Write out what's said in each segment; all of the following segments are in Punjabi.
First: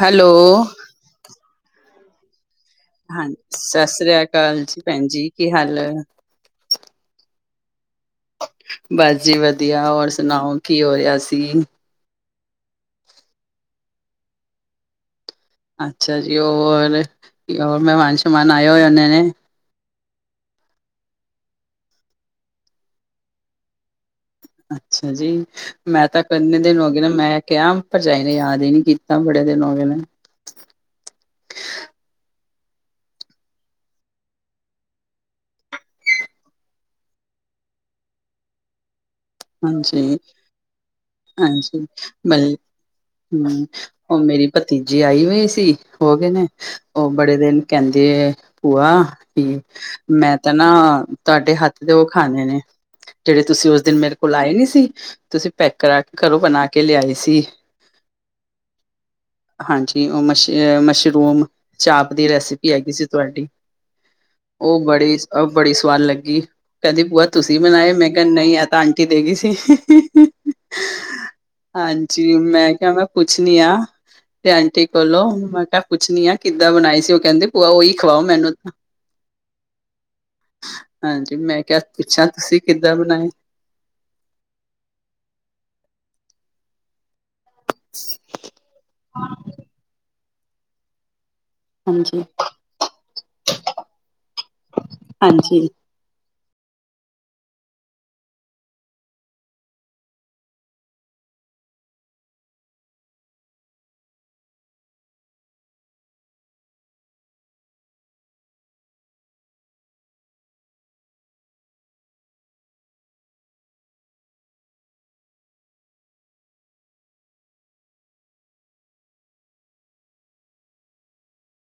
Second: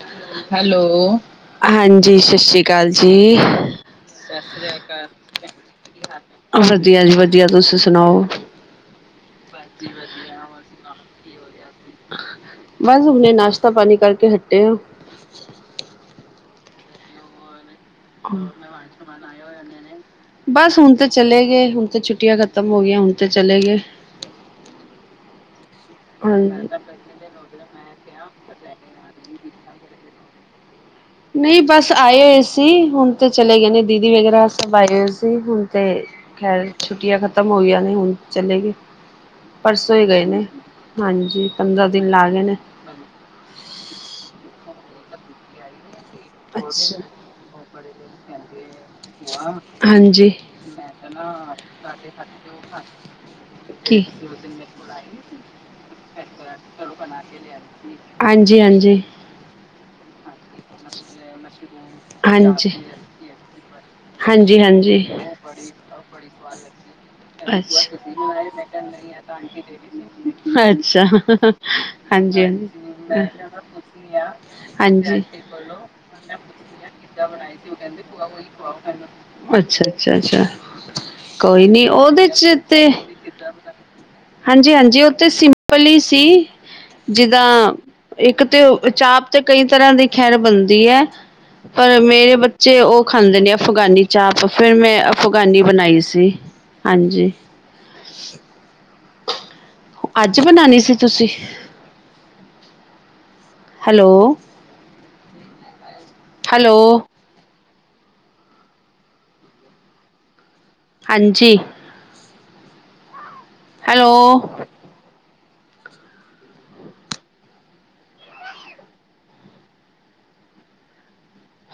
ਹੈਲੋ ਹੈਲੋ, ਹਾਂਜੀ ਸਤਿ ਸ਼੍ਰੀ ਅਕਾਲ ਹਾਂਜੀ, ਜੀ। ਸਤਿ ਸ੍ਰੀ ਅਕਾਲ ਜੀ ਭੈਣ ਜੀ, ਕੀ ਹਾਲ? ਵਧੀਆ ਜੀ ਵਧੀਆ, ਤੁਸੀ ਸੁਣਾਓ? ਬਸ ਜੀ ਵਧੀਆ, ਔਰ ਸੁਣਾਓ ਕੀ ਹੋ ਰਿਹਾ ਸੀ? ਬਸ ਹੁਨੇ ਨਾਸ਼ਤਾ ਪਾਣੀ ਕਰਕੇ ਹੱਟੇ ਆ। ਅੱਛਾ ਜੀ, ਹੋਰ, ਹੋਰ ਮਹਿਮਾਨ ਸ਼ਹਿਮਾਨ ਆਏ ਹੋਏ ਹੋਨੇ ਨੇ। ਬਸ ਹੁਣ ਤੇ ਚਲੇ ਗਏ, ਹੁਣ ਤੇ ਛੁੱਟੀਆਂ ਖ਼ਤਮ ਹੋ ਗਈਆਂ ਹੁਣ ਤੇ ਚਲੇਗੇ। ਅੱਛਾ ਜੀ, ਮੈਂ ਤਾਂ ਕੰਨੇ ਹਾਂਜੀ। ਦਿਨ ਹੋ ਗਏ ਨੇ, ਮੈਂ ਕਿਹਾ, ਭਰਜਾਈ ਨੇ ਯਾਦ ਹੀ ਨੀ ਕੀਤਾ, ਬੜੇ ਦਿਨ ਹੋ ਗਏ ਨੇ। ਨਹੀਂ ਬਸ ਆਏ ਹੋਏ ਸੀ, ਹੁਣ ਤੇ ਚਲੇ ਗਏ ਨੇ, ਦੀਦੀ ਵਗੈਰਾ ਸਭ ਆਏ ਹੋਏ ਸੀ ਹੁਣ ਤੇ ਖੈਰ ਛੁੱਟੀਆਂ ਖਤਮ ਹੋਈਆਂ ਨੇ, ਹੁਣ ਚਲੇਗੇ। ਪਰਸੋਂ ਈ ਹਾਂਜੀ ਗਏ ਨੇ, ਹਾਂਜੀ, ਪੰਦਰਾਂ ਦਿਨ ਲਾ ਗਏ ਨੇ। ਹੂੰ, ਉਹ ਮੇਰੀ ਭਤੀਜੀ ਆਈ ਹੋਈ ਸੀ। ਹੋ ਗਏ ਨੇ, ਅੱਛਾ, ਉਹ ਬੜੇ ਦਿਨ ਕਹਿੰਦੇ ਭੂਆ ਕਿ ਹਾਂਜੀ। ਮੈਂ ਤਾਂ ਨਾ ਤੁਹਾਡੇ ਹੱਥ ਦੇ ਉਹ ਖਾਣੇ ਨੇ, ਜਿਹੜੇ ਤੁਸੀਂ ਉਸ ਦਿਨ ਕੀ ਮੇਰੇ ਕੋਲ ਆਏ ਨੀ ਸੀ, ਤੁਸੀਂ ਪੈਕ ਕਰਾਕੇ ਘਰੋ ਬਣਾਕੇ ਲਿਆਏ ਸੀ। ਹਾਂਜੀ ਹਾਂਜੀ ਹਾਂਜੀ, ਉਹ ਮਸ਼, ਮਸ਼ਰੂਮ ਚਾਪ ਦੀ ਹਾਂਜੀ ਰੈਸਿਪੀ ਹੈਗੀ ਸੀ ਤੁਹਾਡੀ। ਹਾਂਜੀ ਉਹ ਹਾਂਜੀ ਬੜੀ, ਬੜੀ ਸਵਾਦ ਲੱਗੀ, ਕਹਿੰਦੀ ਭੂਆ ਤੁਸੀਂ ਬਣਾਏ, ਅੱਛਾ ਮੈਂ ਕਿਹਾ ਨਹੀਂ, ਐ ਤਾ‌ ਆੰ ਟੀ ਦੇ ਗਈ ਸੀ, ਅੱਛਾ ਹਾਂਜੀ, ਮੈਂ ਕਿਹਾ ਮੈਂ ਪੁੱਛਨੀ ਆ। ਤੇ ਆਂਟੀ ਹਾਂਜੀ ਕੋਲੋ, ਮੈਂ ਕਿਆ ਪੁਛਨੀ ਆ ਕਿੱਦਾਂ ਬਣਾਈ ਸੀ? ਉਹ ਕਹਿੰਦੀ ਭੂਆ ਉਹੀ ਖਵਾਓ ਮੈਨੂੰ ਅੱਛਾ-ਅੱਛਾ-ਅੱਛਾ, ਹਾਂਜੀ ਮੈਂ ਕੋਈ ਕਿਹਾ ਨੀ ਪੁੱਛਾਂ ਉਹਦੇ'ਚ ਤੁਸੀਂ ਤੇ ਕਿੱਦਾਂ ਬਣਾਏ ਹਾਂਜੀ-ਹਾਂਜੀ, ਓ ਤੇ ਸਿੰਪਲ ਈ ਸੀ। ਜਿੱਦਾਂ, ਇੱਕ ਤੇ ਚਾਪ ਤੇ ਕਈ ਤਰ੍ਹਾਂ ਦੀ ਖੈਰ ਬਣਦੀ ਐ। ਪਰ ਹਾਂਜੀ ਮੇਰੇ ਬੱਚੇ ਉਹ ਖਾਂਦੇ ਨੇ, ਅਫਗਾਨੀ ਚਾਪ। ਫਿਰ ਮੈਂ ਹਾਂਜੀ ਅਫਗਾਨੀ ਬਨਾਈ ਸੀ। ਹਾਂਜੀ, ਅੱਜ ਬਨਾਨੀ ਸੀ, ਤੁਸੀ। ਹੈਲੋ ਹੈਲੋ ਹਾਂਜੀ। ਹੈਲੋ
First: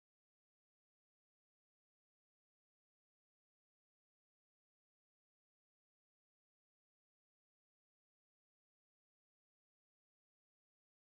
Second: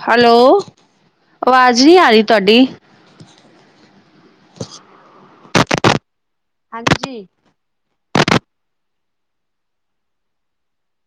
ਹੈਲੋ, ਅਵਾਜ਼ ਨਹੀਂ‌ ਆ ਰਹੀ ਤੁਹਾਡੀ। [inaudible] ਹਾਂਜੀ